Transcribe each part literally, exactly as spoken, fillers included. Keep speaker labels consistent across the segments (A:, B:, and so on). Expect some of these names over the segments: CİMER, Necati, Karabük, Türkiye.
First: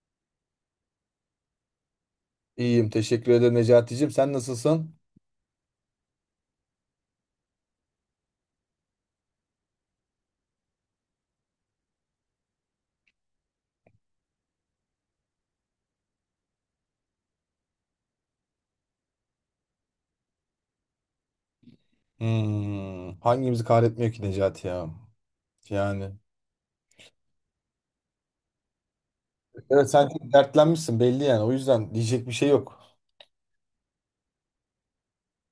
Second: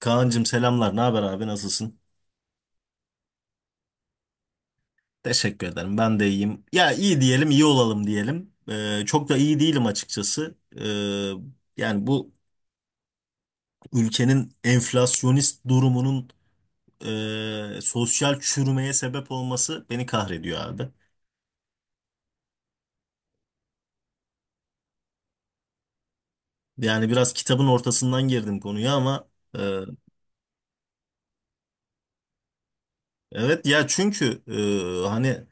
A: Kaan'cığım selamlar. Ne haber abi? Nasılsın?
B: İyiyim teşekkür ederim Necati'cim. Sen nasılsın?
A: Teşekkür ederim. Ben de iyiyim. Ya iyi diyelim, iyi olalım diyelim. Ee, çok da iyi değilim açıkçası. Ee, yani bu ülkenin enflasyonist durumunun e, sosyal çürümeye sebep olması beni kahrediyor abi.
B: Hmm, hangimizi kahretmiyor ki Necati ya? Yani.
A: Yani biraz kitabın ortasından girdim konuya ama e,
B: Evet, sen çok dertlenmişsin belli yani. O yüzden diyecek bir şey yok.
A: evet ya çünkü e, hani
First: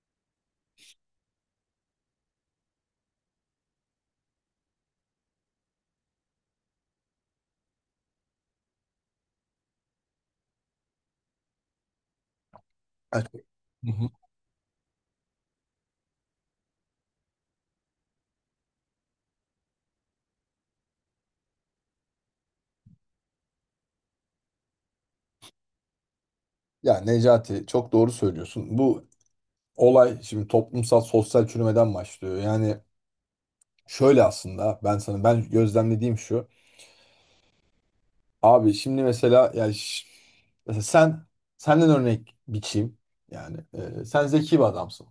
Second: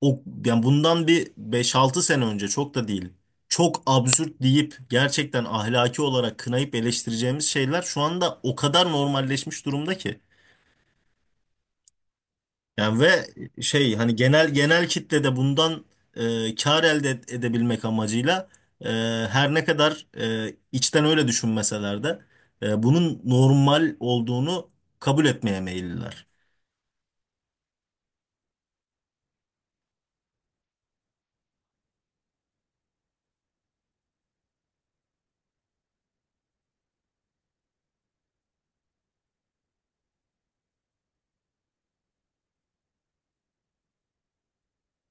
A: o yani bundan bir beş altı sene önce çok da değil. Çok absürt deyip gerçekten ahlaki olarak kınayıp eleştireceğimiz şeyler şu anda o kadar normalleşmiş durumda ki. Yani ve
B: Evet. Hı
A: şey
B: hı.
A: hani genel genel kitlede bundan e, kar elde ed- edebilmek amacıyla e, her ne kadar e, içten öyle düşünmeseler de e, bunun normal olduğunu kabul etmeye meyilliler.
B: Ya Necati, çok doğru söylüyorsun. Bu olay şimdi toplumsal sosyal çürümeden başlıyor. Yani şöyle, aslında ben sana ben gözlemlediğim şu. Abi şimdi mesela, yani ş- mesela sen senden örnek biçeyim. Yani e, sen zeki bir adamsın.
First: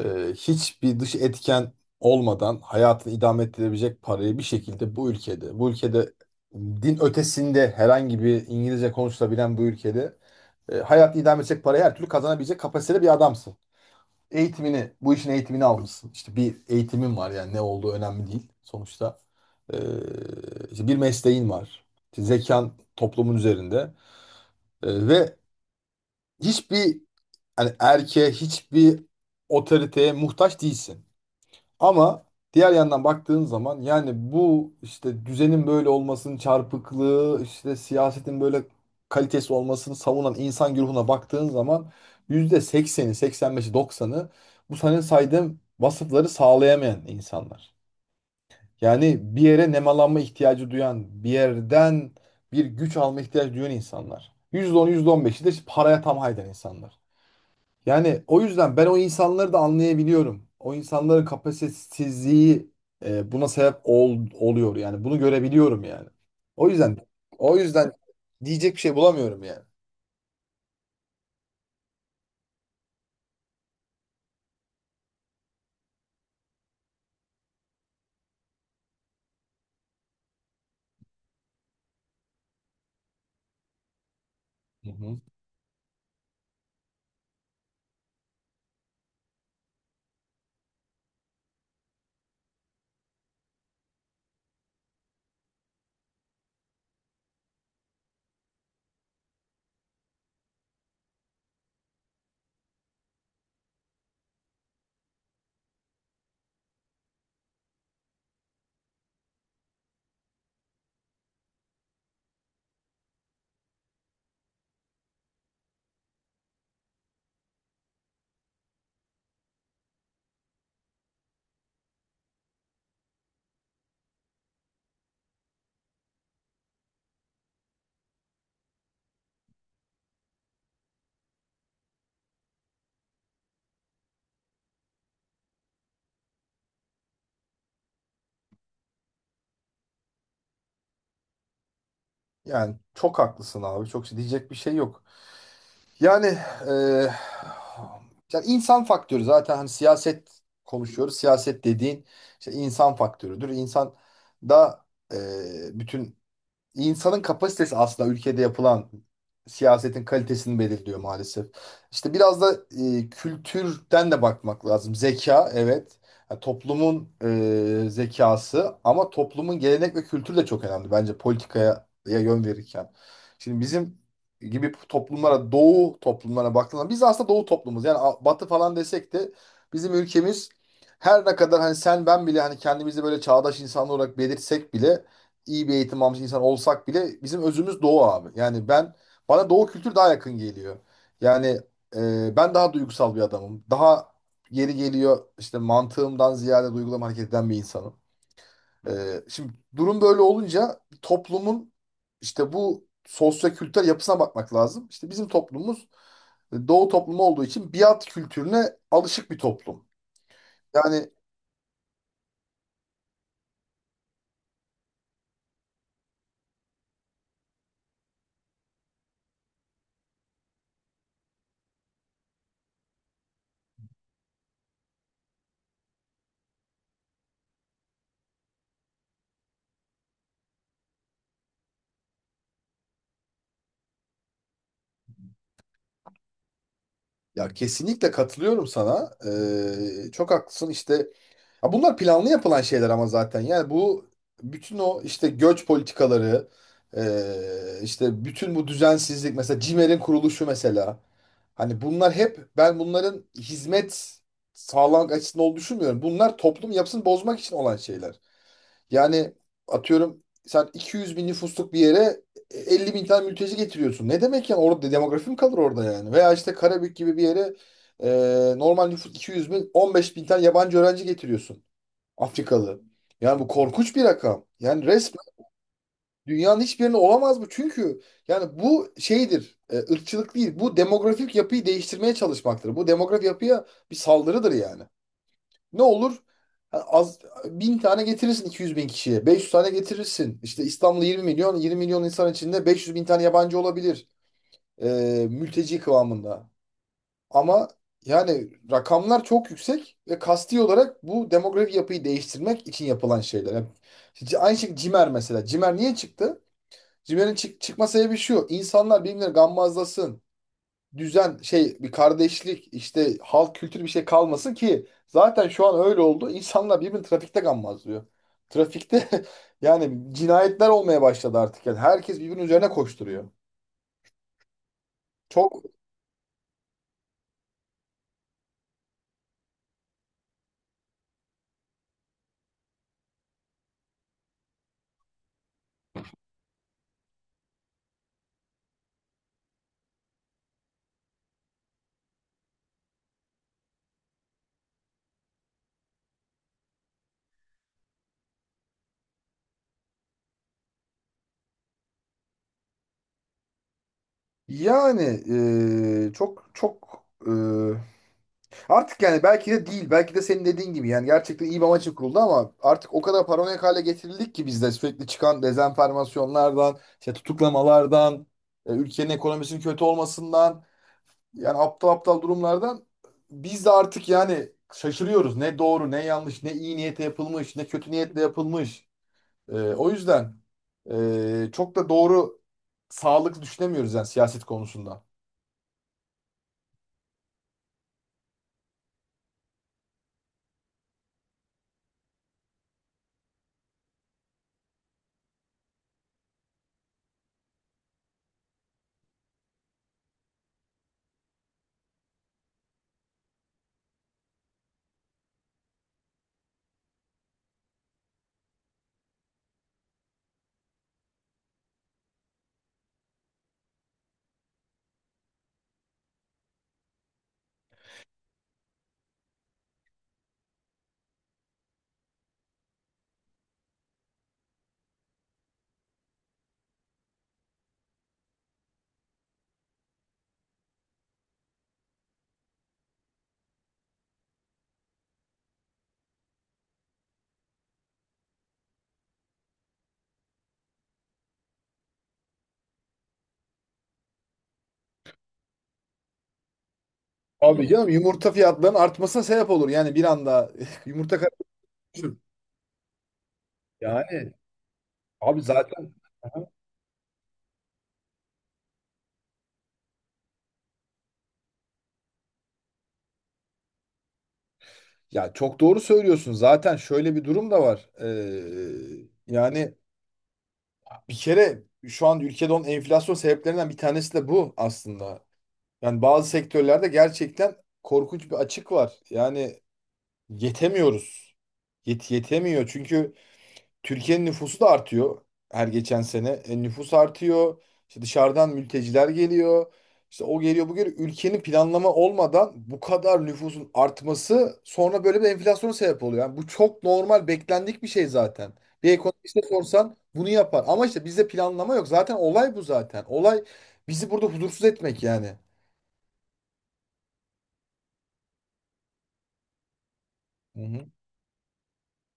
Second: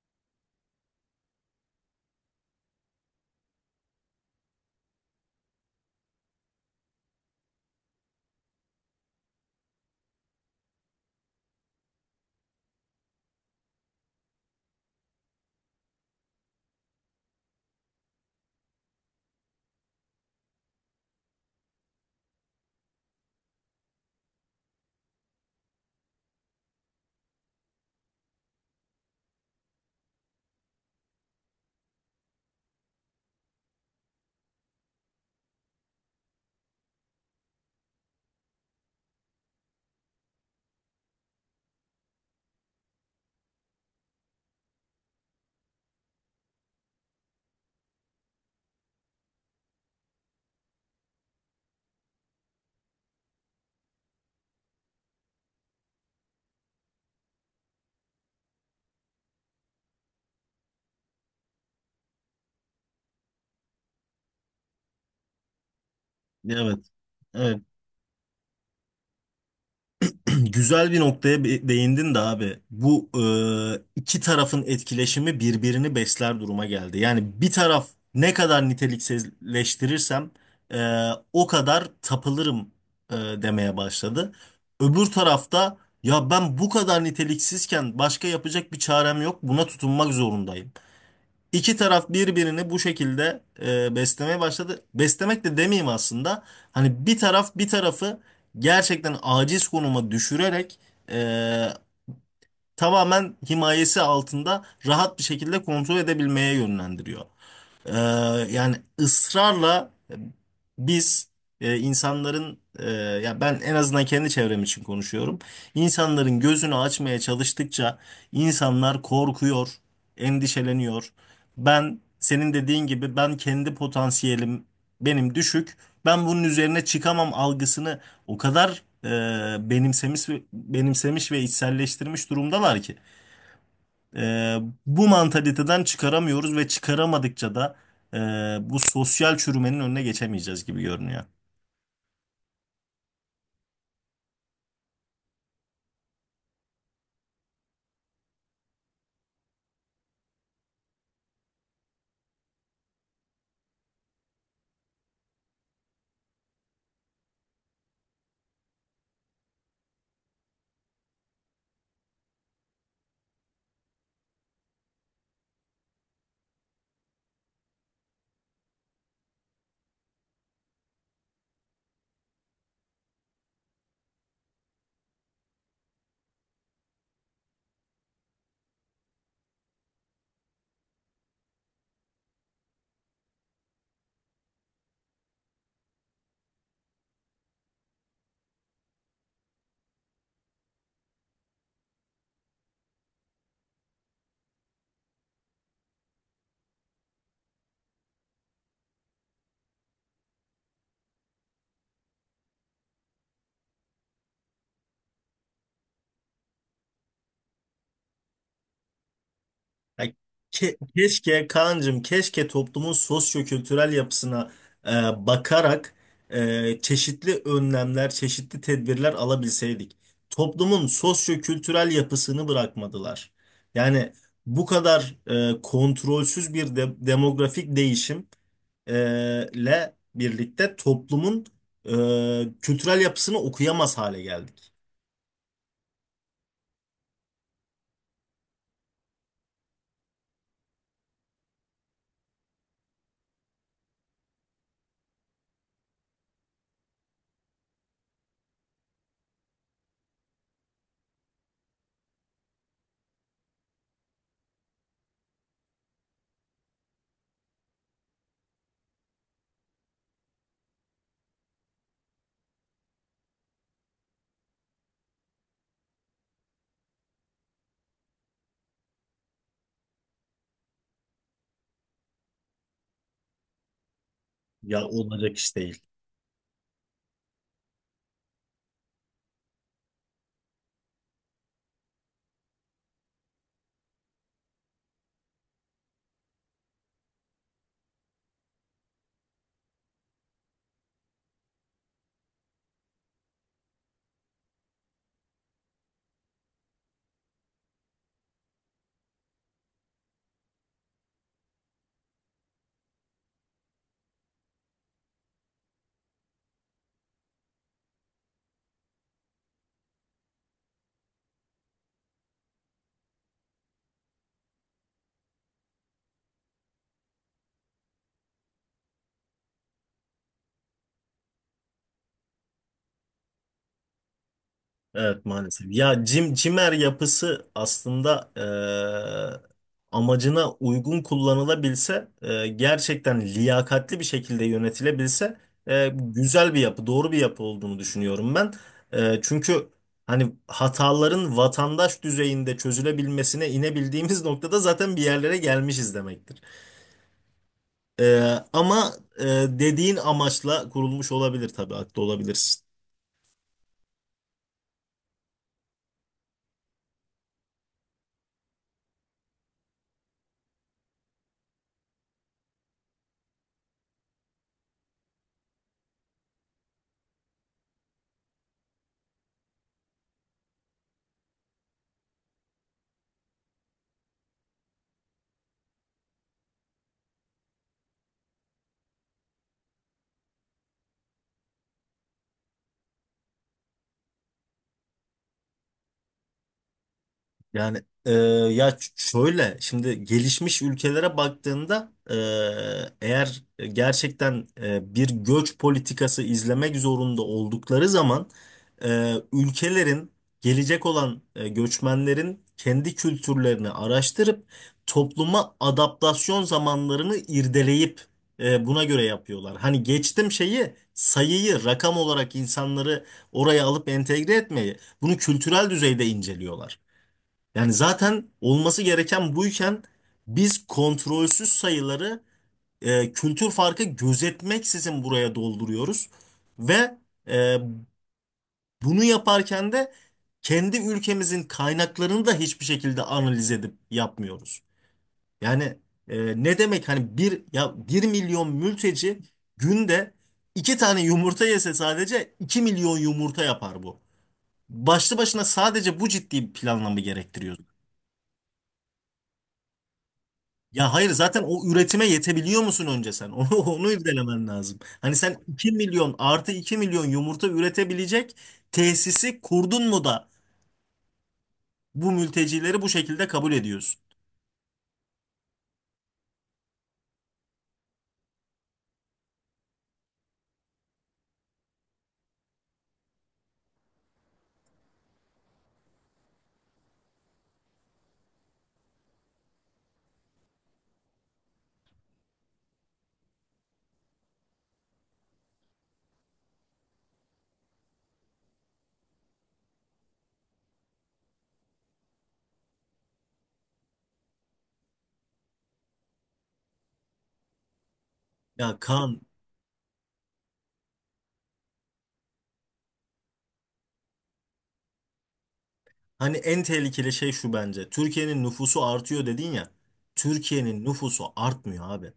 B: e, Hiçbir dış etken olmadan hayatını idame ettirebilecek parayı bir şekilde bu ülkede, bu ülkede din ötesinde herhangi bir İngilizce konuşulabilen bu ülkede e, hayatını idame edecek parayı her türlü kazanabilecek kapasitede bir adamsın. Eğitimini, bu işin eğitimini almışsın. İşte bir eğitimin var, yani ne olduğu önemli değil sonuçta. E, işte bir mesleğin var. İşte zekan toplumun üzerinde. E, ve hiçbir, yani erkeğe, hiçbir otoriteye muhtaç değilsin. Ama diğer yandan baktığın zaman, yani bu işte düzenin böyle olmasının çarpıklığı, işte siyasetin böyle kalitesi olmasını savunan insan güruhuna baktığın zaman, yüzde sekseni, seksen beşi, doksanı bu senin saydığım vasıfları sağlayamayan insanlar. Yani bir yere nemalanma ihtiyacı duyan, bir yerden bir güç alma ihtiyacı duyan insanlar. Yüzde on, yüzde on beşi de işte paraya tam hayden insanlar. Yani o yüzden ben o insanları da anlayabiliyorum. O insanların kapasitesizliği, e, buna sebep ol- oluyor yani. Bunu görebiliyorum yani. O
A: Evet.
B: yüzden o
A: Evet.
B: yüzden diyecek bir şey bulamıyorum yani.
A: Güzel bir noktaya be- değindin de abi. Bu e, iki tarafın etkileşimi birbirini besler duruma geldi. Yani bir taraf ne kadar niteliksizleştirirsem e, o kadar tapılırım e, demeye başladı.
B: Hı
A: Öbür
B: hı.
A: tarafta ya ben bu kadar niteliksizken başka yapacak bir çarem yok. Buna tutunmak zorundayım. İki taraf birbirini bu şekilde e, beslemeye başladı. Beslemek de demeyeyim aslında. Hani bir taraf bir tarafı gerçekten aciz konuma düşürerek e, tamamen himayesi altında rahat bir şekilde kontrol edebilmeye yönlendiriyor. Ee, Yani ısrarla biz e, insanların e, ya ben en azından kendi çevrem için konuşuyorum. İnsanların gözünü açmaya çalıştıkça insanlar korkuyor, endişeleniyor. Ben senin dediğin gibi ben kendi potansiyelim benim düşük. Ben bunun üzerine çıkamam algısını o kadar e, benimsemiş benimsemiş ve içselleştirmiş durumdalar ki. Ee, Bu mantaliteden çıkaramıyoruz ve çıkaramadıkça da e, bu sosyal çürümenin önüne geçemeyeceğiz gibi görünüyor.
B: Yani çok haklısın abi. Çok şey, diyecek bir şey yok. Yani, e, yani insan faktörü zaten, hani siyaset konuşuyoruz. Siyaset dediğin işte insan faktörüdür. İnsan da, e, bütün insanın kapasitesi aslında ülkede yapılan siyasetin kalitesini belirliyor maalesef. İşte biraz da e, kültürden de bakmak lazım. Zeka, evet. Yani toplumun e, zekası, ama toplumun gelenek ve kültürü de çok önemli bence politikaya ya yön verirken. Şimdi bizim gibi toplumlara, doğu toplumlara baktığında biz aslında doğu toplumuz. Yani a- batı falan desek de bizim ülkemiz, her ne kadar hani sen ben bile hani kendimizi böyle çağdaş insanlar olarak belirtsek bile, iyi bir eğitim almış insan olsak bile bizim özümüz Doğu abi. Yani ben bana Doğu kültürü daha yakın geliyor. Yani e, ben daha duygusal bir adamım. Daha, yeri geliyor işte, mantığımdan ziyade duygularımı hareket eden bir insanım. E, Şimdi durum böyle olunca toplumun işte bu sosyo-kültürel yapısına bakmak lazım. İşte bizim toplumumuz e, Doğu toplumu olduğu için biat kültürüne alışık bir toplum.
A: Ya ke-
B: Yani,
A: keşke Kaan'cığım keşke toplumun sosyo-kültürel yapısına e, bakarak e, çeşitli önlemler, çeşitli tedbirler alabilseydik. Toplumun sosyo-kültürel yapısını bırakmadılar. Yani bu kadar e, kontrolsüz bir de- demografik değişim e, le birlikte toplumun e, kültürel yapısını okuyamaz hale geldik.
B: ya kesinlikle katılıyorum sana. E, çok haklısın işte. Ya, bunlar planlı yapılan şeyler ama zaten. Yani bu, bütün o işte göç politikaları, eee, işte bütün bu düzensizlik, mesela CİMER'in kuruluşu mesela. Hani bunlar hep, ben bunların hizmet sağlamak açısından olduğunu düşünmüyorum. Bunlar toplum yapısını bozmak için olan şeyler. Yani atıyorum, sen iki yüz bin nüfusluk bir yere e, elli bin tane mülteci getiriyorsun. Ne demek yani, orada demografi mi kalır orada yani? Veya işte Karabük gibi bir yere, eee, normal nüfus iki yüz bin, on beş bin tane yabancı öğrenci getiriyorsun. Afrikalı. Yani bu korkunç bir rakam. Yani
A: Ya olacak
B: resmen
A: iş değil.
B: dünyanın hiçbir yerinde olamaz bu. Çünkü yani bu şeydir, e, ırkçılık değil. Bu demografik yapıyı değiştirmeye çalışmaktır. Bu demografik yapıya bir saldırıdır yani. Ne olur? Ha, az, bin tane getirirsin iki yüz bin kişiye. Beş yüz tane getirirsin. İşte İstanbul'da yirmi milyon, yirmi milyon insan içinde beş yüz bin tane yabancı olabilir. E, Mülteci kıvamında. Ama yani rakamlar çok yüksek ve kasti olarak bu demografik yapıyı değiştirmek için yapılan şeyler. Yani c- aynı şekilde Cimer mesela. Cimer niye çıktı? Cimer'in çık çıkma sebebi şu. İnsanlar birbirine gammazlasın. Düzen, şey bir kardeşlik, işte halk kültürü, bir şey kalmasın ki zaten şu an öyle oldu. İnsanlar birbirini trafikte gammazlıyor. Trafikte yani cinayetler olmaya başladı artık. Yani herkes birbirinin üzerine koşturuyor.
A: Evet
B: Çok
A: maalesef. Ya cim, cimer yapısı aslında eee, amacına uygun kullanılabilse, eee, gerçekten liyakatli bir şekilde yönetilebilse eee, güzel bir yapı, doğru bir yapı olduğunu düşünüyorum ben. Eee, çünkü hani hataların vatandaş düzeyinde çözülebilmesine inebildiğimiz noktada zaten bir yerlere gelmişiz demektir. Eee, ama eee, dediğin amaçla kurulmuş olabilir tabii, haklı olabilirsin.
B: yani eee, çok çok eee Artık yani belki de değil. Belki de senin dediğin gibi yani gerçekten iyi bir amaç için kuruldu, ama artık o kadar paranoyak hale getirildik ki bizde sürekli çıkan dezenformasyonlardan, işte tutuklamalardan, e, ülkenin ekonomisinin kötü olmasından, yani aptal aptal durumlardan biz de artık yani şaşırıyoruz. Ne doğru, ne yanlış, ne iyi niyetle yapılmış, ne kötü niyetle yapılmış. Ee, o yüzden ee, çok da doğru, sağlıklı düşünemiyoruz yani siyaset konusunda.
A: Yani e, ya ç- şöyle şimdi gelişmiş ülkelere baktığında e, eğer gerçekten e, bir göç politikası izlemek zorunda oldukları zaman e, ülkelerin gelecek olan e, göçmenlerin kendi kültürlerini araştırıp topluma adaptasyon zamanlarını irdeleyip e, buna göre yapıyorlar. Hani geçtim şeyi sayıyı rakam olarak insanları oraya alıp entegre etmeyi bunu kültürel düzeyde inceliyorlar. Yani zaten olması gereken buyken biz kontrolsüz sayıları e, kültür farkı gözetmeksizin buraya dolduruyoruz. Ve e, bunu yaparken de kendi ülkemizin kaynaklarını da hiçbir şekilde analiz edip yapmıyoruz. Yani e, ne demek hani bir ya bir milyon mülteci günde iki tane yumurta yese sadece iki milyon yumurta yapar bu. Başlı başına sadece bu ciddi bir planlama gerektiriyor.
B: Abi canım, yumurta fiyatlarının artmasına sebep olur. Yani bir anda
A: Ya hayır
B: yumurta
A: zaten
B: karası
A: o üretime
B: düşür.
A: yetebiliyor musun önce sen? Onu, onu
B: Yani
A: irdelemen lazım. Hani sen
B: abi
A: iki
B: zaten.
A: milyon
B: Aha.
A: artı iki milyon yumurta üretebilecek tesisi kurdun mu da bu mültecileri bu şekilde kabul ediyorsun?
B: Ya çok doğru söylüyorsun. Zaten şöyle bir durum da var. Ee, yani bir kere şu an ülkede olan enflasyon sebeplerinden bir tanesi de bu aslında. Yani bazı sektörlerde gerçekten korkunç bir açık var. Yani yetemiyoruz. Yet yetemiyor. Çünkü Türkiye'nin nüfusu da artıyor her geçen sene. E, nüfus artıyor. İşte dışarıdan mülteciler geliyor. İşte o geliyor bu geliyor. Ülkenin planlama olmadan bu kadar nüfusun artması sonra böyle bir enflasyona sebep oluyor. Yani bu çok normal, beklendik bir şey zaten.
A: Ya
B: Bir
A: Kaan
B: ekonomiste sorsan bunu yapar. Ama işte bizde planlama yok. Zaten olay bu zaten. Olay bizi burada huzursuz etmek yani.
A: hani en tehlikeli şey şu bence. Türkiye'nin nüfusu artıyor dedin ya.
B: Hı
A: Türkiye'nin
B: hı.
A: nüfusu artmıyor abi.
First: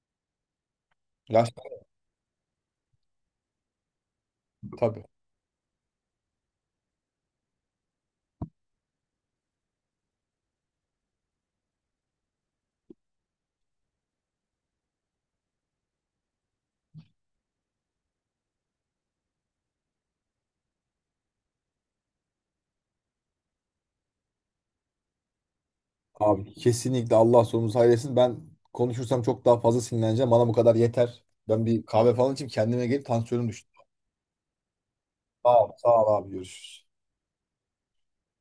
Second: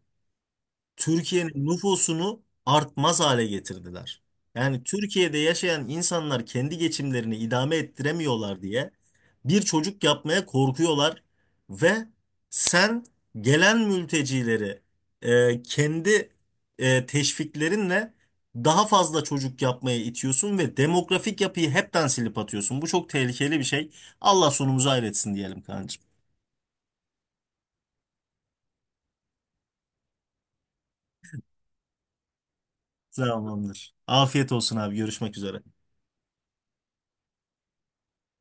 B: Ya,
A: Türkiye'nin nüfusunu artmaz hale getirdiler. Yani
B: tabii.
A: Türkiye'de yaşayan insanlar kendi geçimlerini idame ettiremiyorlar diye bir çocuk yapmaya korkuyorlar ve sen gelen mültecileri e, kendi e, teşviklerinle daha fazla çocuk yapmaya itiyorsun ve demografik yapıyı hepten silip atıyorsun. Bu çok tehlikeli bir şey. Allah sonumuzu hayretsin diyelim kancım.
B: Abi kesinlikle Allah sonumuzu hayır etsin. Ben konuşursam çok daha fazla sinirleneceğim. Bana bu kadar yeter. Ben bir kahve falan içeyim kendime gelip tansiyonum düştü.
A: Tamamdır. Afiyet olsun abi. Görüşmek üzere.
B: Sağ ol, sağ ol abi görüşürüz.